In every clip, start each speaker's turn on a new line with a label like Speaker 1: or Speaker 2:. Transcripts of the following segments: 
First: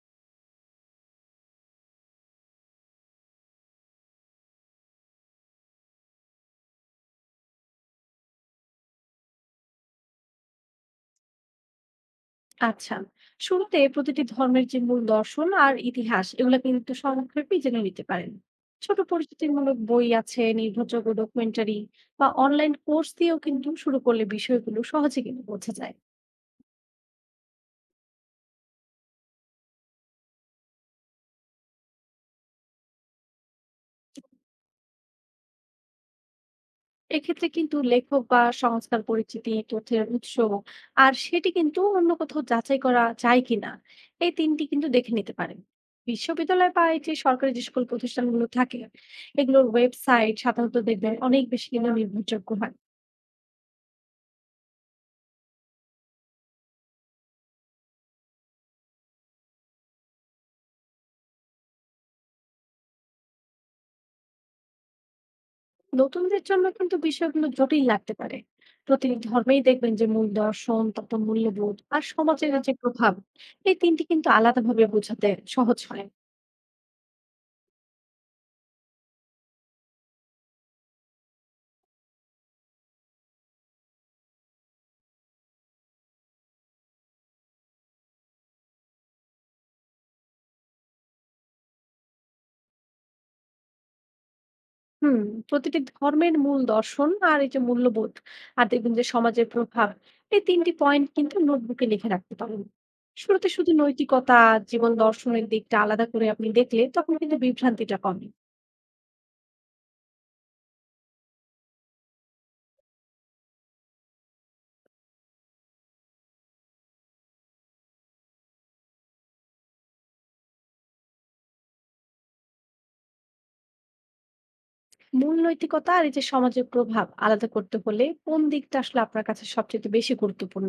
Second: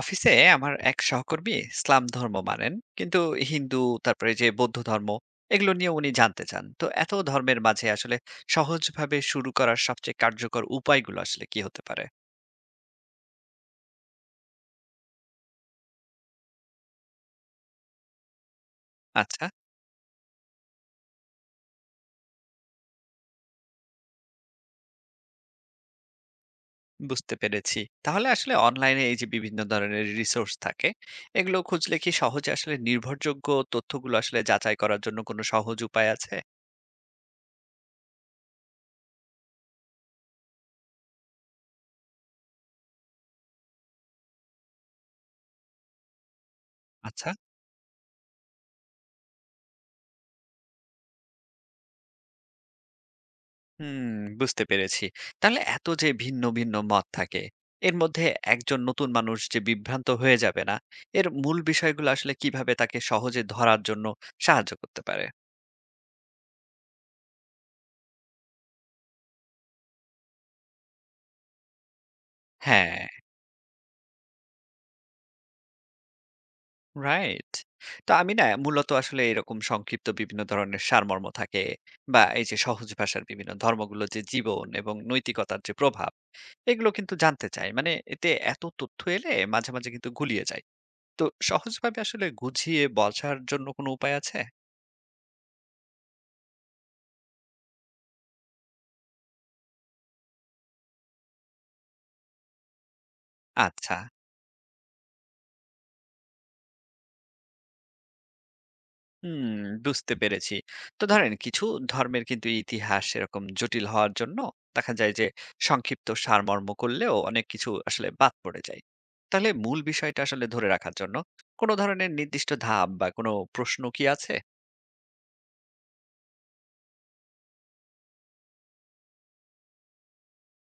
Speaker 1: অফিসে আমার এক সহকর্মী ইসলাম ধর্ম মানেন, কিন্তু হিন্দু, তারপরে যে বৌদ্ধ ধর্ম, এগুলো নিয়ে উনি জানতে চান। তো এত ধর্মের মাঝে আসলে সহজভাবে শুরু করার সবচেয়ে কার্যকর উপায়গুলো আসলে কি হতে পারে?
Speaker 2: আচ্ছা, শুরুতে প্রতিটি ধর্মের যে মূল দর্শন আর ইতিহাস এগুলো কিন্তু একটু সংক্ষেপে জেনে নিতে পারেন। ছোট
Speaker 1: আচ্ছা,
Speaker 2: পরিচিতিমূলক বই আছে, নির্ভরযোগ্য ডকুমেন্টারি বা অনলাইন কোর্স দিয়েও কিন্তু শুরু করলে বিষয়গুলো সহজে কিন্তু বোঝা যায়।
Speaker 1: বুঝতে পেরেছি। তাহলে আসলে অনলাইনে এই যে বিভিন্ন ধরনের রিসোর্স থাকে, এগুলো খুঁজলে কি সহজে আসলে নির্ভরযোগ্য তথ্যগুলো আসলে যাচাই করার জন্য কোনো সহজ উপায় আছে?
Speaker 2: এক্ষেত্রে কিন্তু লেখক বা সংস্কার পরিচিতি, তথ্যের উৎস আর সেটি কিন্তু অন্য কোথাও যাচাই করা যায় কিনা, এই তিনটি কিন্তু দেখে নিতে পারেন। বিশ্ববিদ্যালয় বা এই যে
Speaker 1: আচ্ছা।
Speaker 2: সরকারি যে সকল প্রতিষ্ঠানগুলো থাকে, এগুলোর ওয়েবসাইট সাধারণত দেখবেন অনেক বেশি কিন্তু নির্ভরযোগ্য হয়।
Speaker 1: হুম, বুঝতে পেরেছি। তাহলে এত যে ভিন্ন ভিন্ন মত থাকে, এর মধ্যে একজন নতুন মানুষ যে বিভ্রান্ত হয়ে যাবে না, এর মূল বিষয়গুলো আসলে কিভাবে তাকে সহজে ধরার জন্য সাহায্য করতে পারে?
Speaker 2: নতুনদের জন্য কিন্তু বিষয়গুলো জটিল লাগতে পারে। প্রতিটি ধর্মেই দেখবেন যে মূল দর্শন, তারপর মূল্যবোধ আর সমাজের যে
Speaker 1: হ্যাঁ,
Speaker 2: প্রভাব, এই তিনটি কিন্তু আলাদাভাবে বোঝাতে সহজ হয়।
Speaker 1: রাইট। তো আমি না মূলত আসলে এরকম সংক্ষিপ্ত বিভিন্ন ধরনের সারমর্ম থাকে বা এই যে সহজ ভাষার বিভিন্ন ধর্মগুলো যে জীবন এবং নৈতিকতার যে প্রভাব, এগুলো কিন্তু জানতে চাই। মানে এতে এত তথ্য এলে মাঝে মাঝে কিন্তু গুলিয়ে যায়। তো সহজভাবে আসলে গুছিয়ে বলার জন্য কোনো উপায় আছে?
Speaker 2: হুম প্রতিটি ধর্মের মূল দর্শন আর এই যে মূল্যবোধ আর দেখবেন যে সমাজের প্রভাব, এই তিনটি পয়েন্ট কিন্তু নোটবুকে লিখে রাখতে পারেন। শুরুতে শুধু
Speaker 1: আচ্ছা।
Speaker 2: নৈতিকতা, জীবন দর্শনের দিকটা আলাদা করে আপনি দেখলে তখন কিন্তু বিভ্রান্তিটা কমে।
Speaker 1: হুম, বুঝতে পেরেছি। তো ধরেন কিছু ধর্মের কিন্তু ইতিহাস এরকম জটিল হওয়ার জন্য দেখা যায় যে সংক্ষিপ্ত সারমর্ম করলেও অনেক কিছু আসলে বাদ পড়ে যায়। তাহলে মূল বিষয়টা আসলে ধরে রাখার জন্য কোন ধরনের নির্দিষ্ট ধাপ বা কোন প্রশ্ন কি আছে?
Speaker 2: মূল নৈতিকতা আর এই যে সমাজের প্রভাব আলাদা করতে হলে কোন দিকটা আসলে আপনার কাছে সবচেয়ে বেশি গুরুত্বপূর্ণ,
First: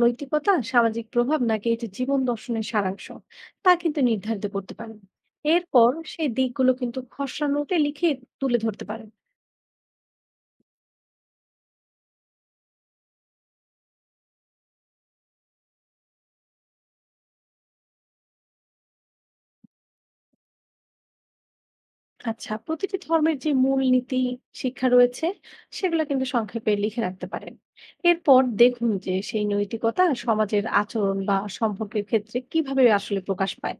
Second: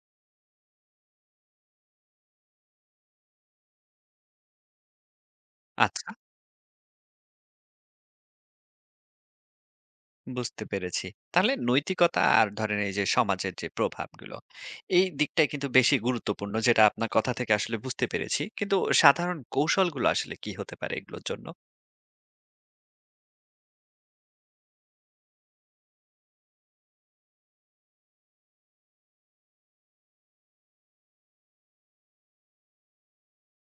Speaker 2: নৈতিকতা, সামাজিক প্রভাব নাকি এই যে জীবন দর্শনের সারাংশ, তা কিন্তু নির্ধারিত করতে পারেন। এরপর
Speaker 1: আচ্ছা,
Speaker 2: সেই দিকগুলো কিন্তু খসড়া নোটে লিখে তুলে ধরতে পারেন।
Speaker 1: বুঝতে পেরেছি। তাহলে নৈতিকতা আর ধরেন এই যে সমাজের যে প্রভাবগুলো, এই দিকটাই কিন্তু বেশি গুরুত্বপূর্ণ যেটা আপনার কথা থেকে আসলে বুঝতে পেরেছি। কিন্তু সাধারণ কৌশলগুলো আসলে কি হতে পারে এগুলোর জন্য?
Speaker 2: আচ্ছা, প্রতিটি ধর্মের যে মূল নীতি, শিক্ষা রয়েছে, সেগুলো কিন্তু সংক্ষেপে লিখে রাখতে পারেন। এরপর দেখুন যে সেই নৈতিকতা সমাজের আচরণ বা সম্পর্কের ক্ষেত্রে কিভাবে আসলে প্রকাশ পায়।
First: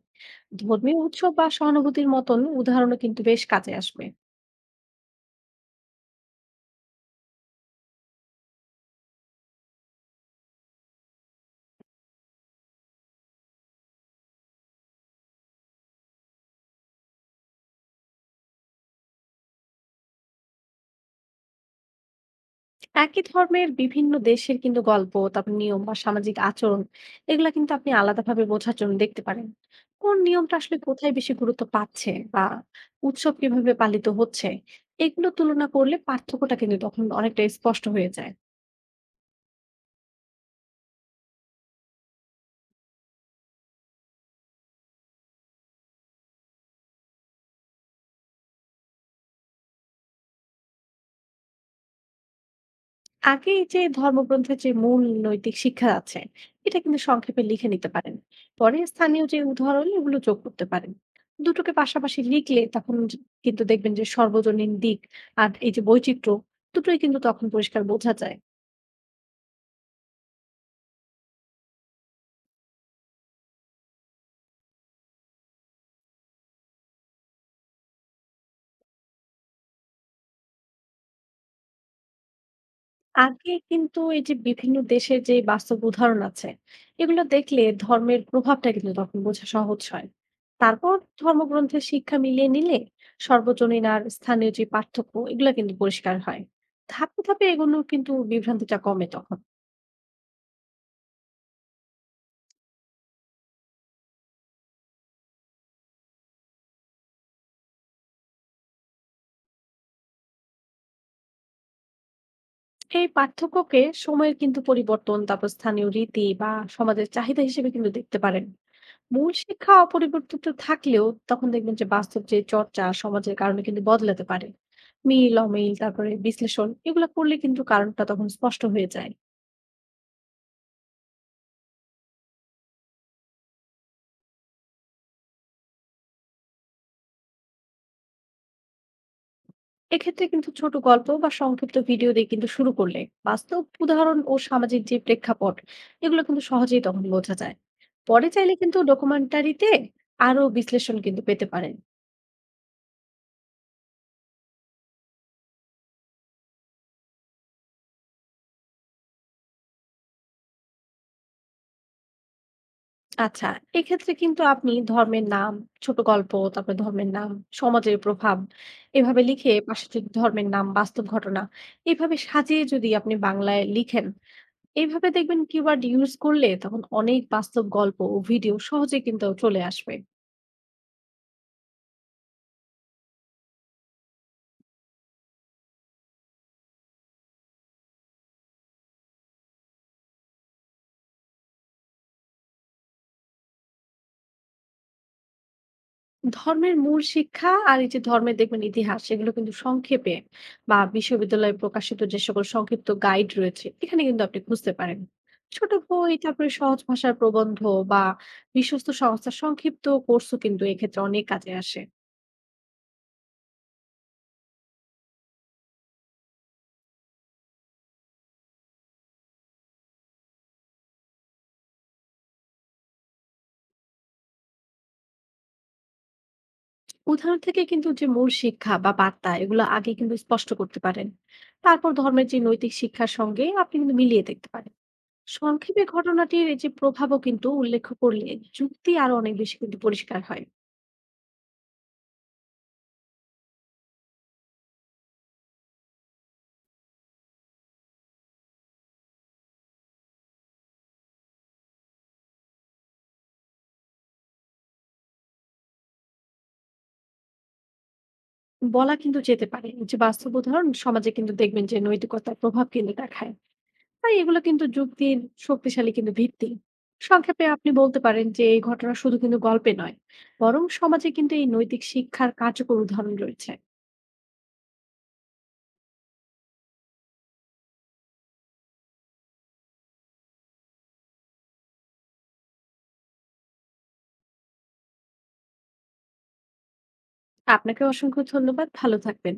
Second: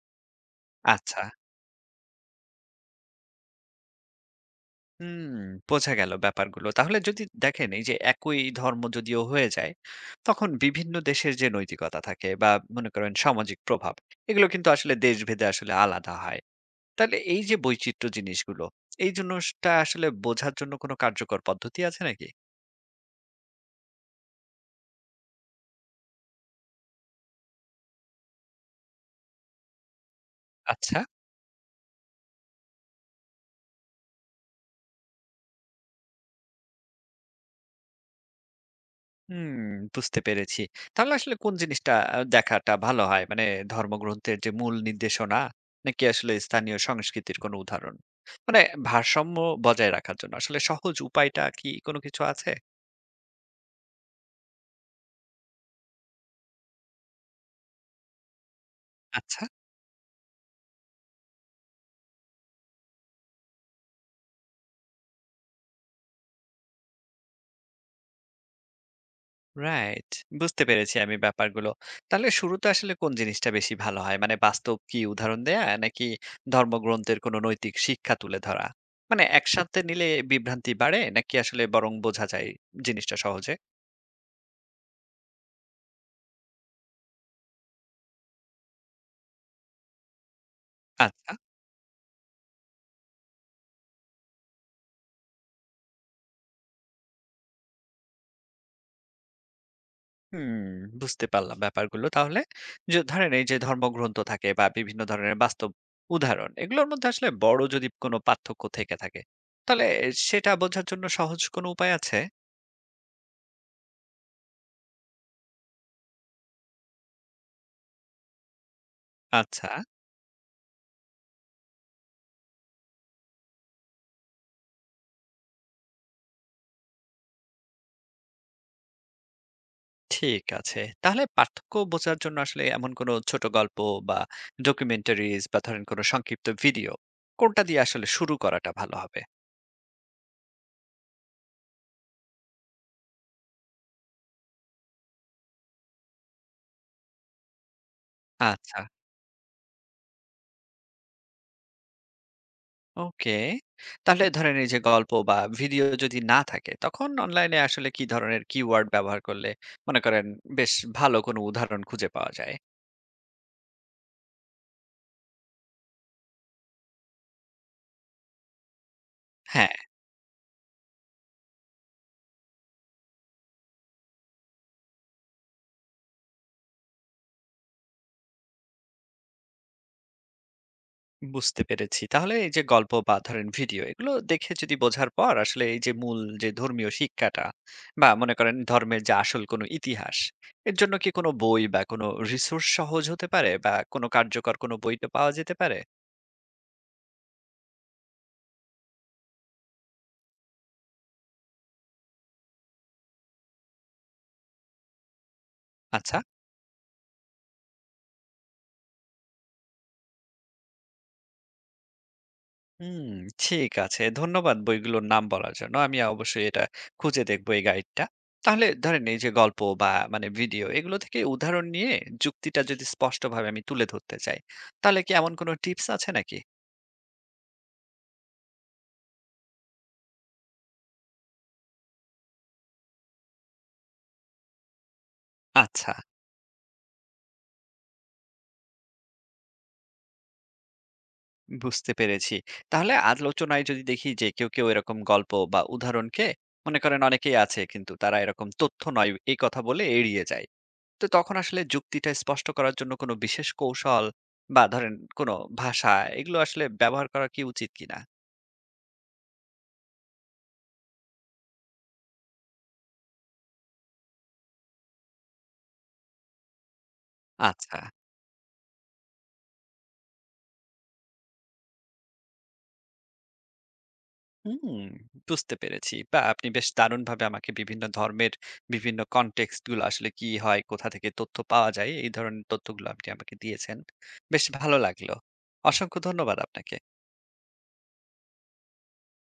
Speaker 2: ধর্মীয়
Speaker 1: আচ্ছা।
Speaker 2: উৎসব বা সহানুভূতির মতন উদাহরণও কিন্তু বেশ কাজে আসবে।
Speaker 1: হুম, বোঝা গেল ব্যাপারগুলো। তাহলে যদি দেখেন এই যে একই ধর্ম যদিও হয়ে যায়, তখন বিভিন্ন দেশের যে নৈতিকতা থাকে বা মনে করেন সামাজিক প্রভাব, এগুলো কিন্তু আসলে দেশভেদে আসলে আলাদা হয়। তাহলে এই যে বৈচিত্র্য জিনিসগুলো, এই জিনিসটা আসলে বোঝার জন্য কোনো কার্যকর পদ্ধতি আছে নাকি?
Speaker 2: একই ধর্মের বিভিন্ন দেশের কিন্তু গল্প, তারপর নিয়ম বা সামাজিক আচরণ, এগুলা কিন্তু আপনি আলাদাভাবে বোঝার জন্য দেখতে পারেন। কোন নিয়মটা আসলে
Speaker 1: আচ্ছা।
Speaker 2: কোথায় বেশি গুরুত্ব পাচ্ছে বা উৎসব কিভাবে পালিত হচ্ছে, এগুলো তুলনা করলে পার্থক্যটা কিন্তু তখন অনেকটা স্পষ্ট হয়ে যায়।
Speaker 1: হুম, বুঝতে পেরেছি। তাহলে আসলে কোন জিনিসটা দেখাটা ভালো হয়? মানে ধর্মগ্রন্থের যে মূল নির্দেশনা, নাকি আসলে স্থানীয় সংস্কৃতির কোনো উদাহরণ? মানে ভারসাম্য বজায় রাখার জন্য আসলে সহজ উপায়টা কি কোনো কিছু আছে?
Speaker 2: আগে এই যে ধর্মগ্রন্থের যে মূল নৈতিক শিক্ষা আছে, এটা কিন্তু সংক্ষেপে লিখে নিতে পারেন। পরে স্থানীয় যে
Speaker 1: আচ্ছা।
Speaker 2: উদাহরণ এগুলো যোগ করতে পারেন। দুটোকে পাশাপাশি লিখলে তখন কিন্তু দেখবেন যে সর্বজনীন দিক আর এই যে বৈচিত্র্য, দুটোই কিন্তু তখন পরিষ্কার বোঝা যায়।
Speaker 1: রাইট, বুঝতে পেরেছি আমি ব্যাপারগুলো। তাহলে শুরুতে আসলে কোন জিনিসটা বেশি ভালো হয়? মানে বাস্তব কি উদাহরণ দেয়া, নাকি ধর্মগ্রন্থের কোনো নৈতিক শিক্ষা তুলে ধরা? মানে একসাথে নিলে বিভ্রান্তি বাড়ে, নাকি আসলে বরং বোঝা যায় জিনিসটা সহজে?
Speaker 2: আগে কিন্তু এই যে বিভিন্ন দেশের যে বাস্তব উদাহরণ আছে, এগুলো দেখলে ধর্মের প্রভাবটা কিন্তু তখন বোঝা সহজ হয়। তারপর
Speaker 1: আচ্ছা।
Speaker 2: ধর্মগ্রন্থের শিক্ষা মিলিয়ে নিলে সর্বজনীন আর স্থানীয় যে পার্থক্য এগুলো কিন্তু পরিষ্কার হয়। ধাপে ধাপে এগুলো কিন্তু বিভ্রান্তিটা কমে তখন।
Speaker 1: হুম, বুঝতে পারলাম ব্যাপারগুলো। তাহলে যে ধরেন এই যে ধর্মগ্রন্থ থাকে বা বিভিন্ন ধরনের বাস্তব উদাহরণ, এগুলোর মধ্যে আসলে বড় যদি কোনো পার্থক্য থেকে থাকে, তাহলে সেটা বোঝার জন্য সহজ কোনো উপায় আছে?
Speaker 2: এই পার্থক্যকে সময়ের কিন্তু পরিবর্তন, তারপর স্থানীয় রীতি বা সমাজের চাহিদা হিসেবে কিন্তু দেখতে পারেন। মূল
Speaker 1: আচ্ছা,
Speaker 2: শিক্ষা অপরিবর্তিত থাকলেও তখন দেখবেন যে বাস্তব যে চর্চা সমাজের কারণে কিন্তু বদলাতে পারে। মিল অমিল তারপরে বিশ্লেষণ এগুলো করলে কিন্তু কারণটা তখন স্পষ্ট হয়ে যায়।
Speaker 1: ঠিক আছে। তাহলে পার্থক্য বোঝার জন্য আসলে এমন কোনো ছোট গল্প বা ডকুমেন্টারিজ বা ধরেন কোনো সংক্ষিপ্ত ভিডিও, কোনটা দিয়ে আসলে শুরু করাটা ভালো হবে?
Speaker 2: এক্ষেত্রে কিন্তু ছোট গল্প বা সংক্ষিপ্ত ভিডিও দিয়ে কিন্তু শুরু করলে বাস্তব উদাহরণ ও সামাজিক যে প্রেক্ষাপট এগুলো কিন্তু সহজেই তখন বোঝা যায়। পরে চাইলে
Speaker 1: আচ্ছা।
Speaker 2: কিন্তু ডকুমেন্টারিতে আরো বিশ্লেষণ কিন্তু পেতে পারেন।
Speaker 1: ওকে। তাহলে ধরেন এই যে গল্প বা ভিডিও যদি না থাকে, তখন অনলাইনে আসলে কি ধরনের কিওয়ার্ড ব্যবহার করলে মনে করেন বেশ ভালো কোনো উদাহরণ খুঁজে পাওয়া যায়?
Speaker 2: আচ্ছা, এক্ষেত্রে কিন্তু আপনি ধর্মের নাম, ছোট গল্প, তারপরে ধর্মের নাম, সমাজের প্রভাব, এভাবে লিখে
Speaker 1: হ্যাঁ,
Speaker 2: পাশে যদি ধর্মের নাম, বাস্তব ঘটনা এভাবে সাজিয়ে যদি আপনি বাংলায় লিখেন, এভাবে দেখবেন কিওয়ার্ড ইউজ করলে তখন অনেক বাস্তব গল্প ও ভিডিও সহজে কিন্তু চলে আসবে।
Speaker 1: বুঝতে পেরেছি। তাহলে এই যে গল্প বা ধরেন ভিডিও এগুলো দেখে যদি বোঝার পর আসলে এই যে মূল যে ধর্মীয় শিক্ষাটা বা মনে করেন ধর্মের যে আসল কোনো ইতিহাস, এর জন্য কি কোনো বই বা কোনো রিসোর্স সহজ হতে পারে বা কোনো কার্যকর কোনো বইটা পাওয়া যেতে পারে?
Speaker 2: ধর্মের মূল শিক্ষা আর এই যে ধর্মের দেখবেন ইতিহাস সেগুলো কিন্তু সংক্ষেপে বা বিশ্ববিদ্যালয়ে প্রকাশিত যে সকল সংক্ষিপ্ত গাইড রয়েছে, এখানে কিন্তু আপনি খুঁজতে পারেন। ছোট বই,
Speaker 1: আচ্ছা।
Speaker 2: তারপরে সহজ ভাষার প্রবন্ধ বা বিশ্বস্ত সংস্থার সংক্ষিপ্ত কোর্সও কিন্তু এক্ষেত্রে অনেক কাজে আসে।
Speaker 1: হুম, ঠিক আছে। ধন্যবাদ বইগুলোর নাম বলার জন্য। আমি অবশ্যই এটা খুঁজে দেখব এই গাইডটা। তাহলে ধরেন এই যে গল্প বা মানে ভিডিও এগুলো থেকে উদাহরণ নিয়ে যুক্তিটা যদি স্পষ্টভাবে আমি তুলে ধরতে চাই, তাহলে কি এমন কোনো টিপস আছে নাকি?
Speaker 2: উদাহরণ থেকে কিন্তু যে মূল শিক্ষা বা বার্তা এগুলো আগে কিন্তু স্পষ্ট করতে পারেন। তারপর ধর্মের যে নৈতিক শিক্ষার সঙ্গে আপনি কিন্তু মিলিয়ে দেখতে পারেন। সংক্ষেপে
Speaker 1: আচ্ছা,
Speaker 2: ঘটনাটির এই যে প্রভাবও কিন্তু উল্লেখ করলে যুক্তি আরো অনেক বেশি কিন্তু পরিষ্কার হয়।
Speaker 1: বুঝতে পেরেছি। তাহলে আলোচনায় যদি দেখি যে কেউ, কেউ এরকম গল্প বা উদাহরণকে মনে করেন অনেকেই আছে কিন্তু তারা এরকম তথ্য নয় এই কথা বলে এড়িয়ে যায়। তো তখন আসলে যুক্তিটা স্পষ্ট করার জন্য কোনো বিশেষ কৌশল বা ধরেন কোনো ভাষা এগুলো আসলে ব্যবহার করা কি উচিত কিনা?
Speaker 2: বলা কিন্তু যেতে পারে এই যে বাস্তব উদাহরণ সমাজে কিন্তু দেখবেন যে নৈতিকতার প্রভাব কিন্তু দেখায়, তাই এগুলো কিন্তু যুক্তির শক্তিশালী কিন্তু ভিত্তি। সংক্ষেপে আপনি
Speaker 1: আচ্ছা।
Speaker 2: বলতে পারেন যে এই ঘটনা শুধু কিন্তু গল্পে নয়, বরং সমাজে কিন্তু এই নৈতিক শিক্ষার কার্যকর উদাহরণ রয়েছে।
Speaker 1: হুম, বুঝতে পেরেছি। বা আপনি বেশ দারুণভাবে আমাকে বিভিন্ন ধর্মের বিভিন্ন কনটেক্সট গুলো আসলে কি হয়, কোথা থেকে তথ্য পাওয়া যায় এই ধরনের তথ্যগুলো আপনি আমাকে দিয়েছেন। বেশ ভালো লাগলো। অসংখ্য ধন্যবাদ আপনাকে।
Speaker 2: আপনাকে অসংখ্য ধন্যবাদ, ভালো থাকবেন।